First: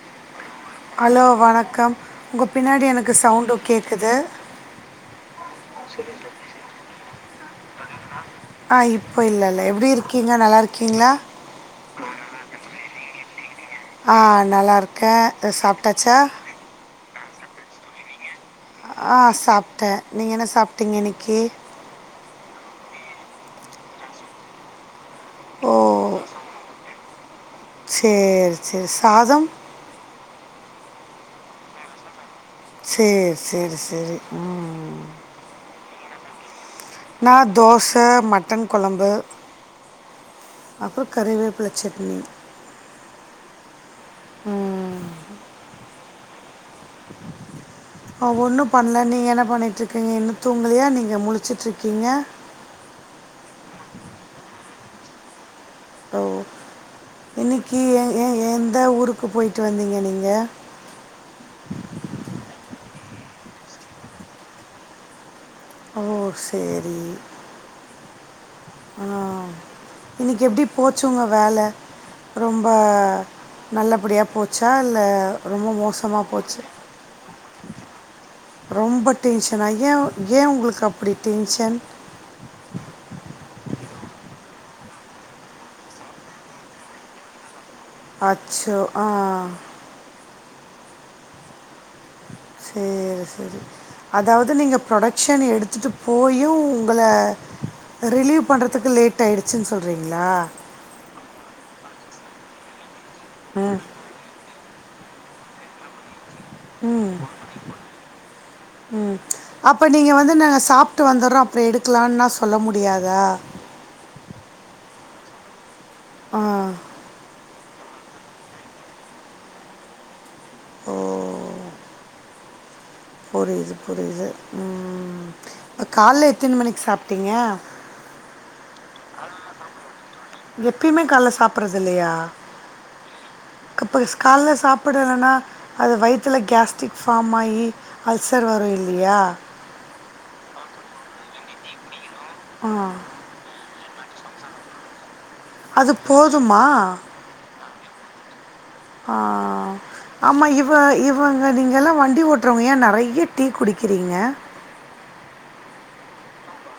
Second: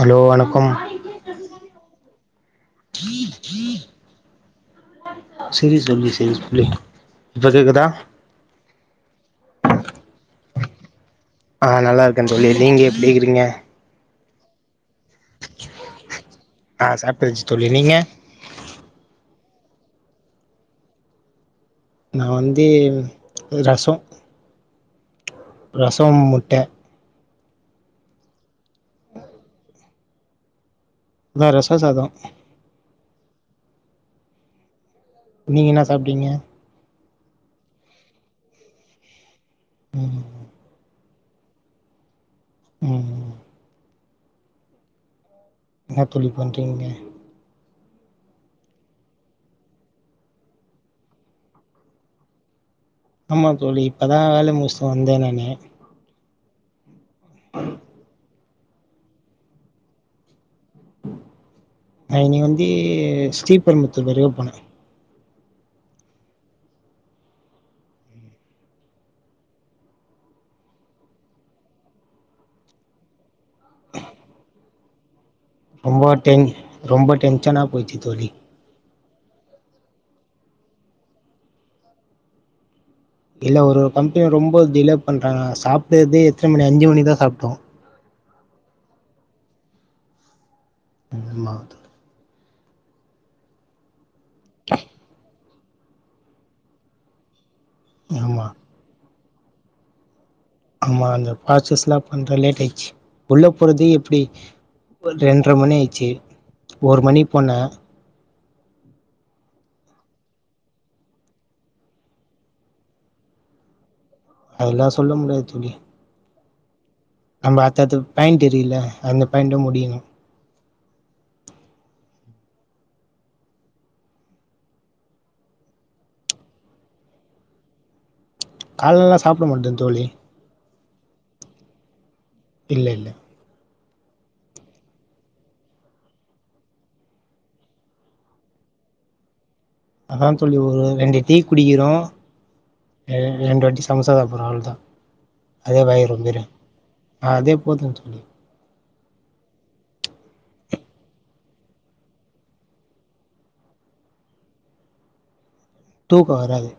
Hello வணக்கம் hello வணக்கம் உங்க பின்னாடி எனக்கு சவுண்டு கேக்குது செரி தோழி செரி தோழி இப்ப கேக்குதா ஆ இப்போ இல்லல்ல எப்புடி இருக்கீங்க நல்லா இருக்கீங்ளா ஆ நல்லா இருக்கே தோழி நீங்க எப்டி இருக்கீங்க ஆ நல்லா இருக்கே சாப்ட்டாச்சா ஆ சாப்டாச்சு தோழி நீங்க ஆ சாப்ட்டே நீங்க என்ன சாப்ட்டீங்க இன்னக்கி நா வந்து ரசோ ஓ ரசோ முட்ட சேர் சேரி சாதம் நா ரசோ சாதோ சேர் சேரி செரி ம் ம் நீங்க என்ன சாப்டீங்க நா தோச மட்டன் கொழம்பு ம் அப்றோ கருவேப்புல சட்னி ம் ம் ம் என்ன தோழி பண்றீங்க ஆ ஒண்ணு பண்ல நீங்க என்ன பண்ணிட்ருக்கீங்க இன்னு தூங்கலையா நீங்க முழச்சுட்ருக்கீங்க ஆமா தோழி இப்பதா வேல முடுச்சுட்டு வந்தே நானு ஓ இன்னைக்கி ஏ ஏ எந்த ஊருக்கு பொய்ட்டு வந்தீங்க நீங்க நா இன்னைக்கு வந்து ஸ்ரீபெரம்பத்தூர் வரையு போனே ஓ செரி ஆ இன்னைக்கி எப்டி போச்சு உங்க வேல ரொம்ப நல்லப்படியா போச்சா இல்ல ரொம்ப டென் ரொம்ப டென்ஷனா போச்சு தோழி ரொம்ப டென்ஷனா ஏ ஏ உங்களுக்கு அப்புடி டென்ஷன் இல்ல ஒரு ஒரு கம்பெனி ரொம்ப டிலே பண்றாங்க சாப்ட்டதே எத்தன மணி அஞ்சு மணிதா சாப்ட்டோ அச்சோ ஆ என்ன மா து சேரி சேரி அதாவது நீங்க ப்ரொடக்க்ஷன் எடுத்துட்டு போயு உங்கள ஆமா ரிலீவ் பண்ணுறதுக்கு லேட் ஆயிடுச்சுனு சொல்றீங்களா ஆமா அந்த ப்ரஸஸ்லா பண்ற லேட் ஆயிடுச்சு உள்ள போறது எப்டி ரெண்டர மணி ஆயிச்சு ஒரு மணிக்கு போன ம் அப்ப நீங்க வந்து நாங்க சாப்ட்டு வந்துடுறோ அப்றோ எடுக்கலான்னா சொல்ல முடியாதா அதுலா சொல்ல முடியாது தோழி ஆ நம்ம அடுத்தடுத்து பாயிண்ட் இருக்குல அந்த பாயிண்ட்டு முடிக்கனு புரியுது புரியுது ம் இப்ப கால்ல எத்தன மணிக்கு சாப்ட்டீங்க காலெல்லா சாப்பட மாட்ட தோழி எப்பயுமே கால்ல சாப்பறது இல்லையா இல்ல இல்ல கப்பைஸ் கால்ல சாப்பிடலனா அது வயித்தில கேஸ்ட்ரிக் ஃபார்ம் ஆயி அல்சர் வரு இல்லையா அதா தோழி ஒரு ரெண்டு டீ குடிக்கிறோ ஆ எ ரெண்டு வாட்டி சம்சா சாப்புற ஆவ்ள்தா அதே அது வயிறு ரொம்பிரு போதுமா ஆ அதே போது தோழி ஆ ஆ ஆ ஆமா இவ இவுங்க நீங்கலா வண்டி ஓட்டுறவங்க ஏ நறைய டீ குடிக்கிறீங்க தூக்கோ வராது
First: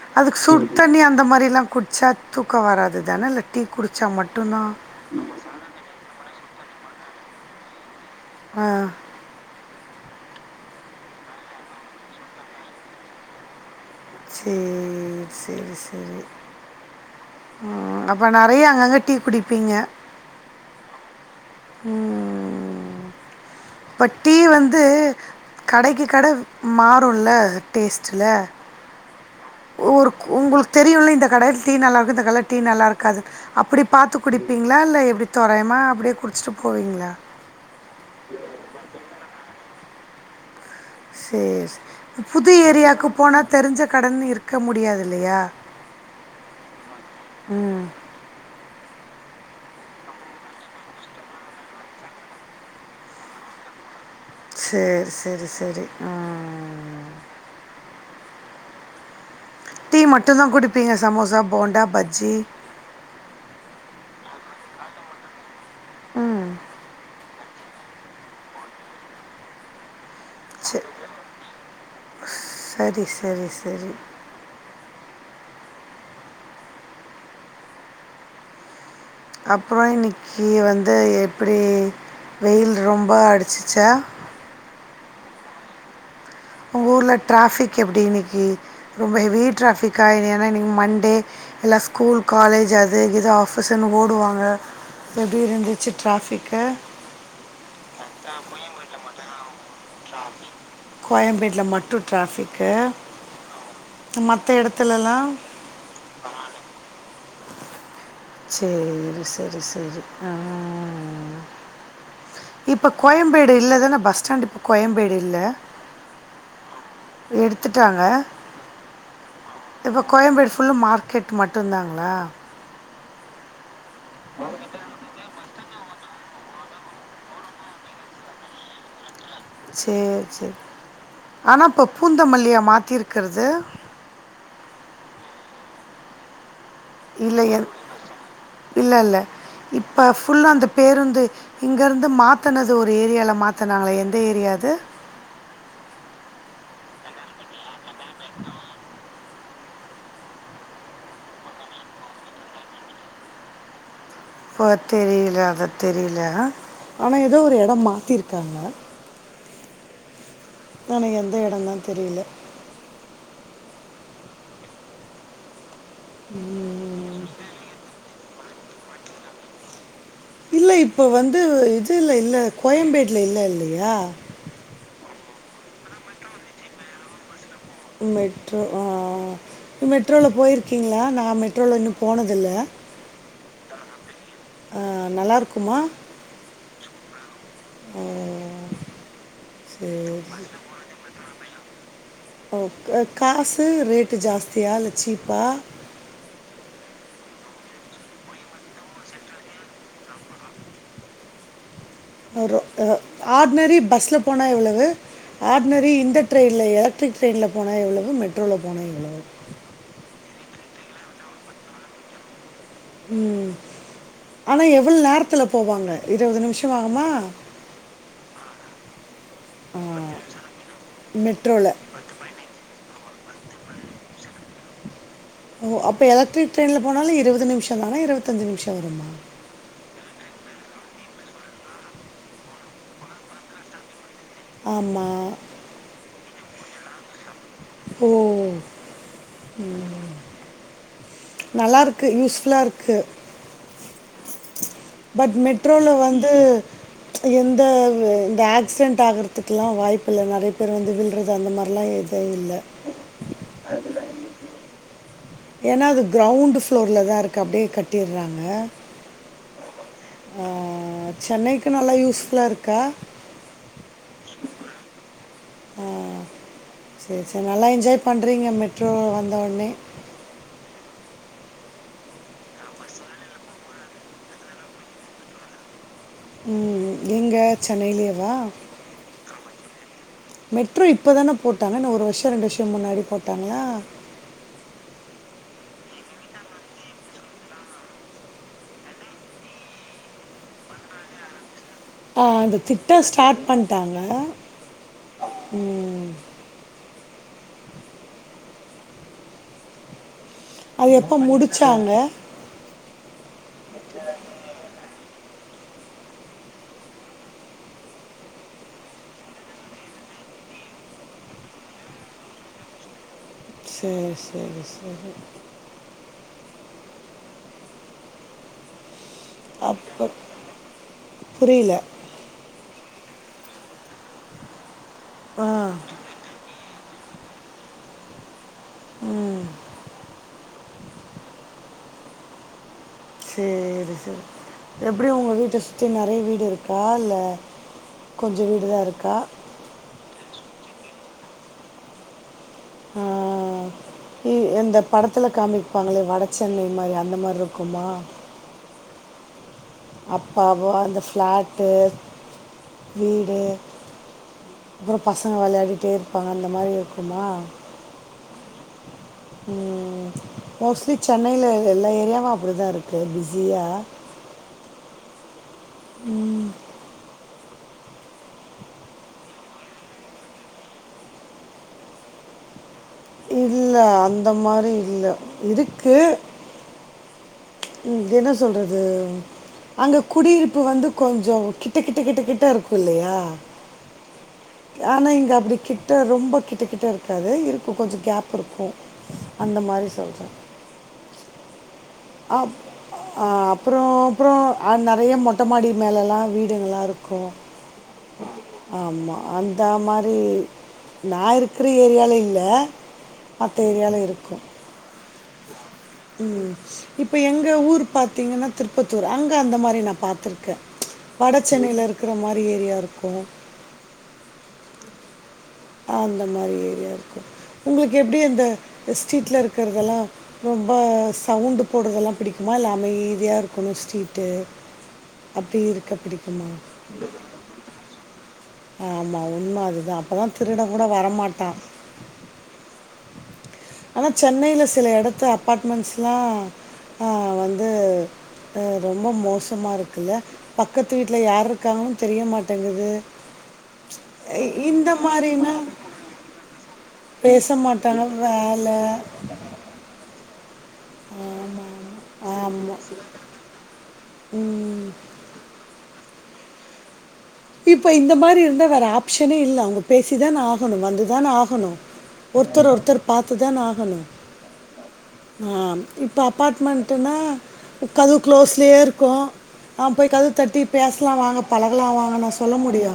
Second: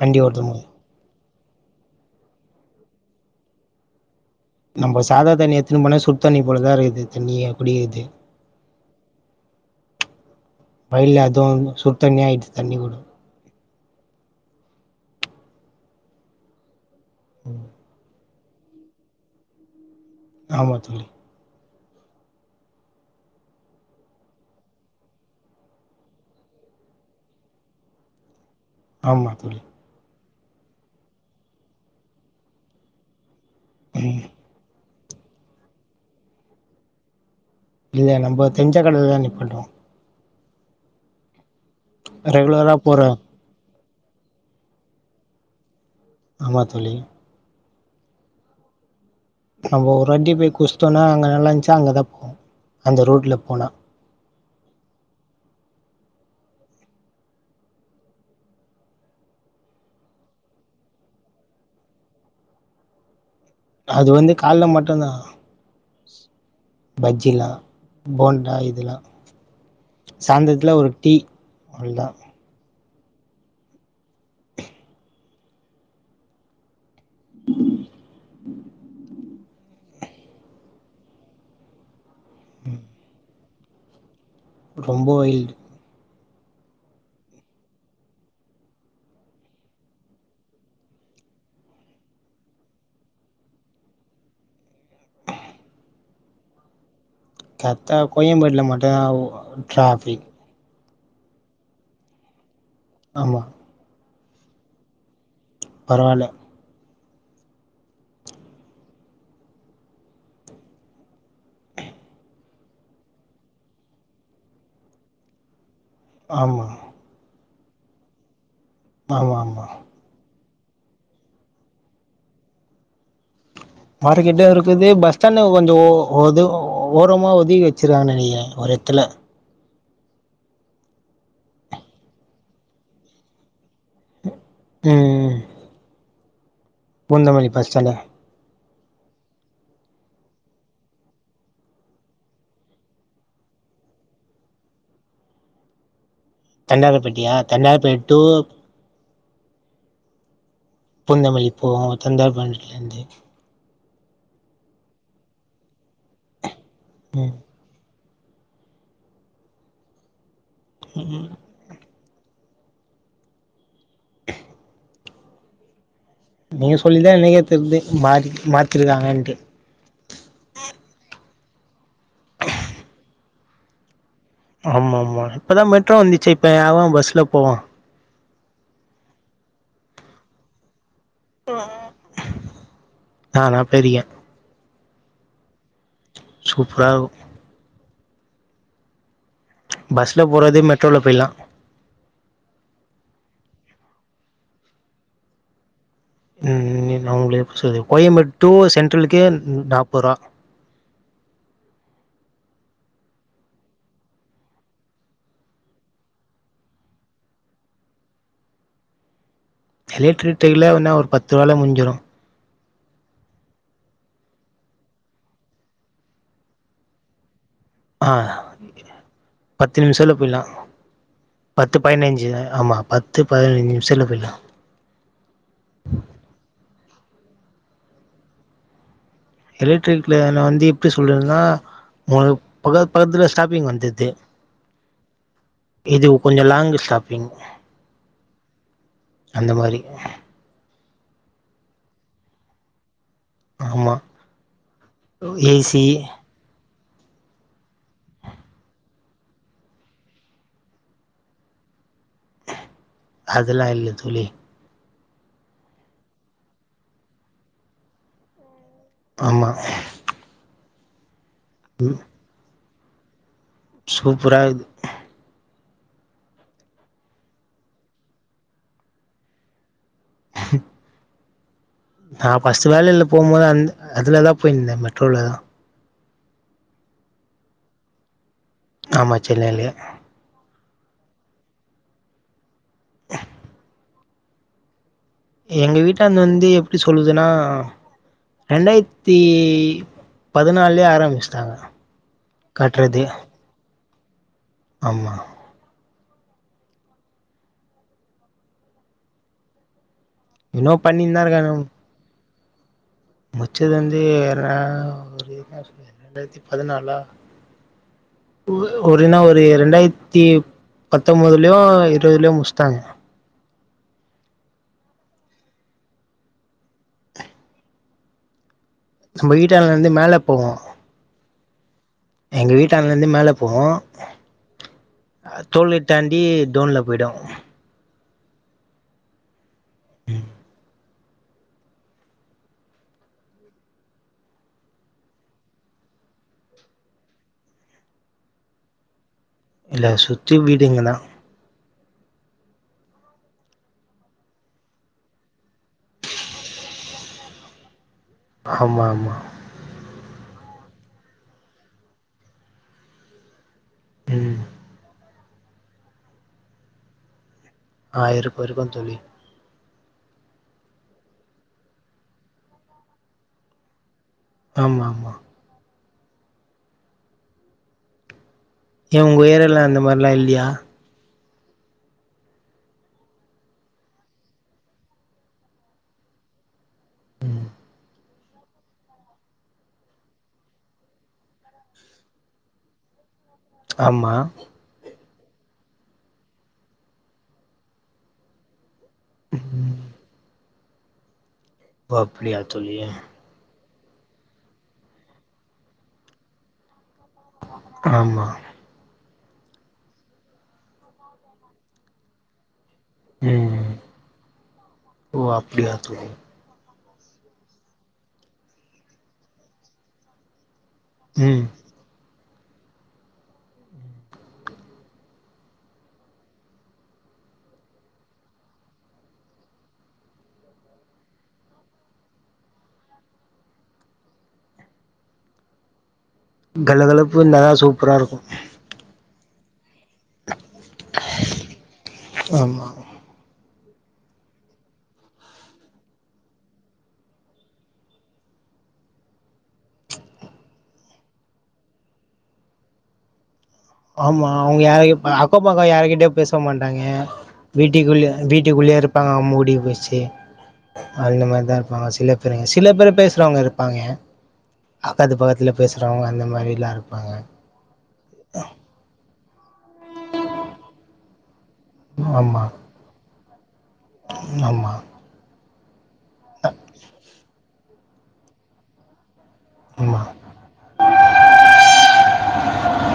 வண்டி அதுக்கு ஓட்டும் போது சுடுத் தண்ணி அந்த மாரிலா குடிச்சா தூக்கோ வராதுதான இல்ல டீ குடிச்சா மட்டுதா நம்ம சாதா தண்ணி எத்துனு போனா சுடுத் தண்ணி போலதா இருக்குது தண்ணியே அப்டி இருக்து ஆ வெயில்ல அதுவு சுடுத் தண்ணி ஆய்டுது தண்ணி கூட சேரி சேரி சேரி அ அப்போ நறைய அங்கங்கே டீ குடிப்பீங்க ஆமா தோழி ம் இப்ப டீ வந்து கடைக்கு கட மாறுல டேஸ்ட்டுல ஆமா ஒரு க் உங்களுக்கு தெரியுல்ல இந்த கடையில டீ நல்லா இருக்கு இந்த கடயில டீ நல்லா இருக்காது அப்படி பாத்து குடி ப்பிங்களா இல்ல எப்டி தோறையமா அப்படே குடிச்சிட்டு போவீங்களா இல்ல நம்ம தெருஞ்சக்கடையில தா நிப்பாட்டுவோ சேரி புது ரெகுலரா போற ஏரியாக்கு போனா தெரிஞ்ச கடனு இருக்க முடியாது இல்லையா ஆமா தோழி ம் நம்ப ஒரு வாட்டி போய் குடுச்சுடோணா அங்க நல்லா இருந்துச்சா அங்க தா போவோ அந்த ரூட்ல போனா சேரி சேரி சேரி ம் ம் டீ மட்டுதா குடுப்பீங்க சமோசா போண்டா பஜ்ஜி அது வந்து கால்ல மட்டுதா பஜ்ஜிலா போண்டா இதுல்லா சாய்ந்தரத்தில்ல ச ஒரு டீ அவோள்தா சரி சரி சரி உம் அப்றோ இன்னைக்கு வந்து எப்டி வெயில் ரொம்ப அடிச்சிச்சா ரொம்போ வெயில் ஒங்கூர்ல ட்ராபிக் எப்டி இன்னைக்கி ரொம்ப ஹெவி ட்ராபிக்கா இல்ல ஏனா இன்னைக்கு மண்டே எல்லா ஸ்கூல் காலேஜ் அது இது ஆஃபீஸ்ன்னு ஓடுவாங்க எப்டி இருந்துச்சு டிராபிக்கு கர்ட்டா கோயம்பேட்ல மட்டு்ந்தா ட்ராபிக் கோயம்பேட்ல மட்டு ட்ராபிக்கு ஆமா மத்த எடத்துலல்லா பரவால சேரி செரி செரி ஆ ஆ ஆ ஆ இப்ப கோயம்பேடு இல்லதானா பஸ் ஸ்டாண்ட் இப்ப கோயம்பேடு இல்ல ஆமா எடுத்துட்டாங்க ஆமாமா இப்போ கோயம்பேடு ஃபுல் மார்க்கெட் மட்டுந்தாங்களா மார்க்கெட்லயு இருக்குது பஸ்ஸ்டாண்ட்ல கொஞ்சோ ஒது ஓரமா ஒதுகி வச்சருவாங்கன் நெனைக்குற ஒரு எத்துல சேரி செர் ஆனா இப்போ பூந்தமல்லியா மாத்திருக்கறது ம் இல்ல பூந்தமல்லி பஸ் என் ஸ்டாண்டு இல்லல்ல இப்ப ஃபுல்லா அந்த பேருந்து இங்கருந்து மாத்தனது ஒரு ஏரியால மாத்துனாங்களே எந்த ஏரியா அது தண்டாரபேட்டையா தண்டாரப்பேட் டு பூந்தமல்லி போகு தண்டாரபாண்டிலந்து ப்போ தெரியல அத தெரியல ஆனா எதோ ஒரு எடோ மாத்திருக்காங்க ஆனா எந்த எடோன்தா தெரியல நீங்க சொல்லிதா உம். எனக்கே தெரிது மாறி மாத்திருக்காங்கன்ட்டு இல்ல இப்போ வந்து இதுல இல்ல கோயம்பேட்ல இல்ல இல்லையா ஆமா ஆமா இப்பதா மெட்ரோ வந்துச்சே இப்போ எவெ பஸ்ல போவா மெட்ரோ அ அ நீ மெட்ரோல போயிருக்கீங்களா நா நா மெட்ரோல இன்னு போனதுல்ல நானா போயிருக்கேன் ஆ நல்லாருக்குமா சூப்பராகு ஓ ஓ ஓ ஓ பஸ்ல போறதே மெட்ரோல போய்லா ஓக் அ காசு ரேட்டு ஜாஸ்தியா இல்ல சீப்பா ம் நா உங்ளுக்கு எப்டி சொல்றது கோயம்பேட் டூ சென்ட்ரலுக்கே நாப்பர்வா ஒரு ஒ ஆட்னரி பஸ்ல போனா எவ்ளவு ஆட்னரி இந்த ட்ரெயின்ல எலக்ட்ரிக் ட்ரெயின்ல போனா எவ்ளவு மெட்ரோல போனா எவ்ளவு எலக்ட்ரிக் ட்ரெயின்ல வேணா ஒரு பத்து ரூவால முஞ்சிரு ம் ஆனா எவ்ளோ நேரத்துல போவாங்க இருவது நிமிஷம் ஆகுமா அ பத்து நிமிஷத்ல போய்லா மெட்ரோவில் பத்து பதினஞ்சு ஆமா பத்து பதினைஞ்சு நிமிஷத்ல போயிட்லா ஓ அப்ப எலக்ட்ரிக் ட்ரெயின்ல போனாலு இருவது நிமிஷம் தானா இருவத்தஞ்சு நிமிஷம் வருமா எலக்ட்ரிக் லைன்ல வந்து எப்டி சொல்றதுன்னா உங்களுக் பக்கத்து பக்கத்துலயே ஸ்டாப்பிங் வந்துட்து ஆமா இது கொஞ்ச லாங்கு ஸ்டாப்பிங் ஓ அந்த ம் மாரி நல்லாருக்கு யூஸ்ஃபுல்லா இருக்கு ஆமா பட் ஏசி மெட்ரோல வந்து எந்த இந்த ஆக்சிடென்ட் ஆகுறதுக்கெல்லா வாய்ப்பில்ல நெறைய பேர் வந்து விழ்றது அந்த மாரில்லா எது மே இல்ல அதுல்லா இல்ல தோழி ஏன்னா இது கிரௌண்டு ஃப்ளோர்ல தா இருக்கு அப்டியே கட்டிர்றாங்க ஆமா ஆ சென்னைக்கு நல்லா யூஸ்ஃபுல்லா இருக்கா சூப்பரா இருக்குது ஆ செரி செரி நல்லா என்ஜாய் பண்றீங்க மெட்ரோ வந்தவொன்னே நா ஃபஸ்ட்டு வேலையில போம்போது அந் அதுலதா போயிருந்த மெட்ரோலதா ம் எங்க சென்னையிலேவா ஆமா சென்னையிலே மெட்ரோ இப்ப தான போட்டாங்க என்ன ஒரு வருஷ ரெண்டு வருஷம் முன்னாடி போட்டாங்களா எங்க வீட்டாண்ட வந்து எப்டி சொல்லுதுன்னா ரெண்டாயிரத்தி பதினால்லயே ஆரம்பிச்சிட்டாங்க ஆ அந்த திட்ட ஸ்டார்ட் பண்ட்டாங்க ஆமா ம் இன்னு அது எப்போ பண்ணின்தா இருக்காங்க முடிச்சாங்க முச்சது வந்து ர ஒரு ரெண்டாயிரத்தி பதினாலா ஒரு ஒருனா ஒரு ரெண்டாயிரத்தி பத்தொம்போதுலயோ இருவதுலயோ முடிஸ்ட்டாங்க சேர் சேரி சேரி நம்ம வீட்டான்டலருந்து அப்போ மேல போவு புரியல எங்க வீட்டான்டலருந்து மேல போவு ஆ டோல்கேட் தாண்டி டோன்ல போயிடு ம் ம் சேரி சேரி எப்டி உங்க வீட்ட சுத்தி நெறைய வீடு இருக்கா இல்ல கொஞ்ச வீடுதா இருக்கா இல்ல சுத்தி வீடுங்கதா ஆ ஏ அந்த படத்துல காமிப்பாங்களே வட சென்னை மாரி அந்த மாரி இருக்குமா ஆமா ஆமா அப்பாவோ அந்த ஃபிளாட்டு வீடு ம் அப்புற பசங்க வெளையாடிட்டே இருப்பாங்க அந்த மாரி இருக்குமா ஆ இருக்கு இருக்கு தோழி ம் மோஸ்ட்லி சென்னைல எல்லா ஏரியாவு அப்டிதா இருக்கு பிஸியா ஆமா ஆமா ம் ஏ உங்க ஏரியால அந்த மாரிலா இல்லையா இல்ல அந்த மாரி இல்ல இருக்கு ம் இது என்ன சொல்றது அங்க குடியிருப்பு வந்து கொஞ்சொ கிட்ட கிட்ட கிட்ட கிட்ட இருக்கு இல்லையா ஆமா ஆனா இங்க அப்டி கிட்ட ரொம்ப கிட்டக்கிட்ட இருக்காது இருக்கு கொஞ்சொ கேப் இருக்கு அந்த மாரி சொல்ற ஓ அப்டியா அப் தோழி ஆ அப்றோ அப்றோ நெறைய மொட்ட மாடி மேலல்லா வீடுங்கல்லா இருக்கு ஆமா ஆமா அந்த மாரி நா இருக்குற ஏரியால இல்ல மத்த ம் ஏரியால இருக்கு ஓ அப்டியா தோழி ம் இப்ப எங்க ஊர் பாத்தீங்கன்னா திருப்பத்தூர் அங்க அந்த மாரி நா பாத்ருக்க வட ம் சென்னைல இருக்குற மாரி ஏரியா இருக்கு அந்த மாரி ஏரியா இருக்கு உங்ளுக்கு எப்டி அந்த ஸ்ட்ரீட்ல இருக்கிறதெல்லா ரொம்ப சவுண்ட் போடுறதெல்லா பிடிக்குமா இல்ல அமைதியா இருக்கணு ஸ்ட்ரீட்டு அப்டி இருக்கு அப்டி கலகலப்பு இருந்தாதா சூப்பரா இருக்கு ஆமா உண்ம அதுதா அப்போதா திருடங் கூட வரமாட்டா ஆமா ஆனா சென்னைல சில எடத்து அப்பார்ட்மெண்ட்ஸ்ல்லா ஆ வந்து ஆ ரொம்ப மோசமா இருக்குல்ல பக்கத்து வீட்ல யார் இருக்காங்கன்னு தெரிய மாட்டேங்குது ஆமா இ- அவங்க இந்த யாரயு இப்ப மாதிரினா அக்கப்பக்கோ யாருக்கிட்டயு பேச மாட்டாங்க பேச மாட்டாங்க வீட்டுக்குள்ள வீட்டுக் வேலை குல்லையே இருப்பாங்க மூடி [unintelligible] அந்த மாரிதா இருப்பாங்க ஆமாம் சில பேருங்க சில ஆமாம் பேரு பேசுறவங்க இருப்பாங்க ம் அக்கத்து பக்கத்துல பேசுறவங்க அந்த மாரில இருப்பாங்க இப்ப இந்த மாரி இருந்தா வேறு ஆப்ஷனே இல்ல அவங்க பேசி தான ஆகணு வந்து தான ஆகணு ஆமா ஒருத்தர் ஒருத்தர் பாத்துதான ஆகணு ஆமா ஆ இப்போ அப்பார்ட்மெண்ட்டுன்னா கதவு க்ளோஸ்லயே இருக்கு ஆ ஆமா போய் கதவு தட்டி பேசலா வாங்க பழகலா வாங்க நா சொல்ல முடியு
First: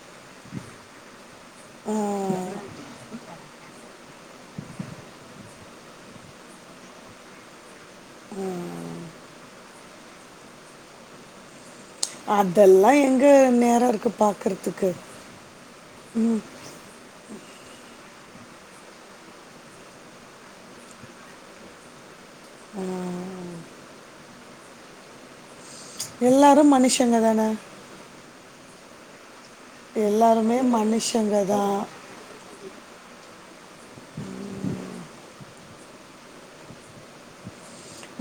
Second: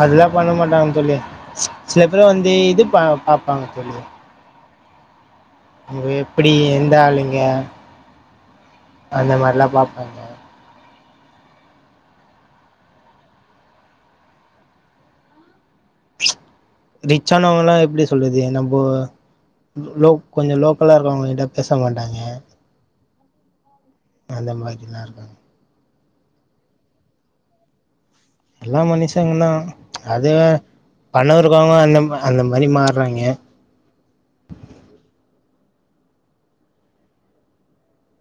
அதெல்லா பண்ண மாட்டாங்கன்னு சொல்லி ஆ, சில பேரு வந்து இது பா பாப் ஆ சரிங்க ங்க எப்டி எந்த ஆளுங்க அந்த மாரிலா பாப்பாங்க அதெல்லா எங்க நேரொ இருக்கு பாக்குறதுக்கு ம் ரிச் ஆனவங்கலா எப்டி சொல்லுது நம்ம லோக் கொஞ்ச லோக்கலா இருக்குறவங்க கிட்ட பேச மாட்டாய்ங்க ஆ அந்த மாதிரிலா இருக்கு எல்லாரு மனுஷங்க தானே எல்லா மனுஷங்க தா அது வேர எல்லாருமே மனுஷங்க பணோ இருக்கவங்க தான் அந்த அந்த மாரி மாறாய்ங்க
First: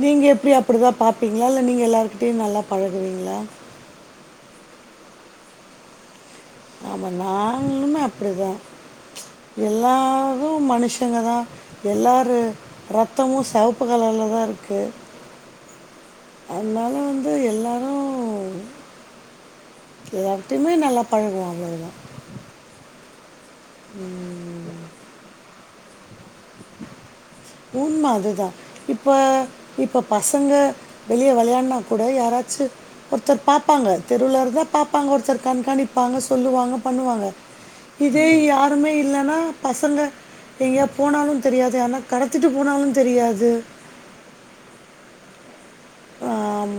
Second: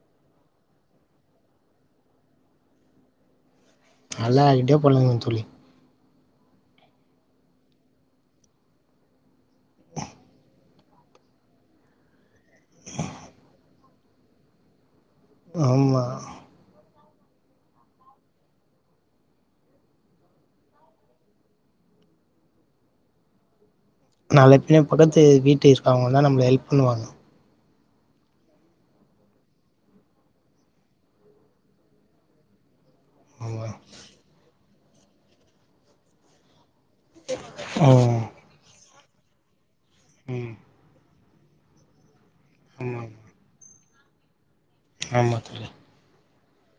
நீங்க எப்டி அப்டிதா பாப்பீங்களா இல்ல நீங்க எல்லார்கிட்டயு நல்லா பழகுவிங்ளா அல்லார்கிட்டயு பழகுவ தோழி ஆம நாங்களுமே அப்டிதா எல்லாரு மனுஷ சங்க தா எல்லார் ரத்தமு செவப்பு கலர்ல தா இருக்கு ஆமா அதனால வந்து எல்லாரு எல்லார்ட்டையுமே நல்லா பழகுவோ அவ்ளவுதா ம் நால பிண்ண பக்கத்து வீட்டு இருக்கவங்க தா நம்மள ஹெல்ப் பண்ணுவாங்க உண்ம அதுதா இப்ப இப்ப பசங்க வெளிய வெளையான்னா கூட யாராச்சு ஒருத்தர் ஆமா பாப்பாங்க தெருல இருந்தா பாப்பாங்க ஒருத்தர் கண்காணிப்பாங்க சொல்லுவாங்க பண்ணுவாங்க ம் இதே யாருமே இல்லன்னா பசங்க ம் நீங்க போனாலு தெரியாது யார்ணா கடத்திட்டு போனாலு ஆமா தெரியாது ஆமா தொழி ஆம்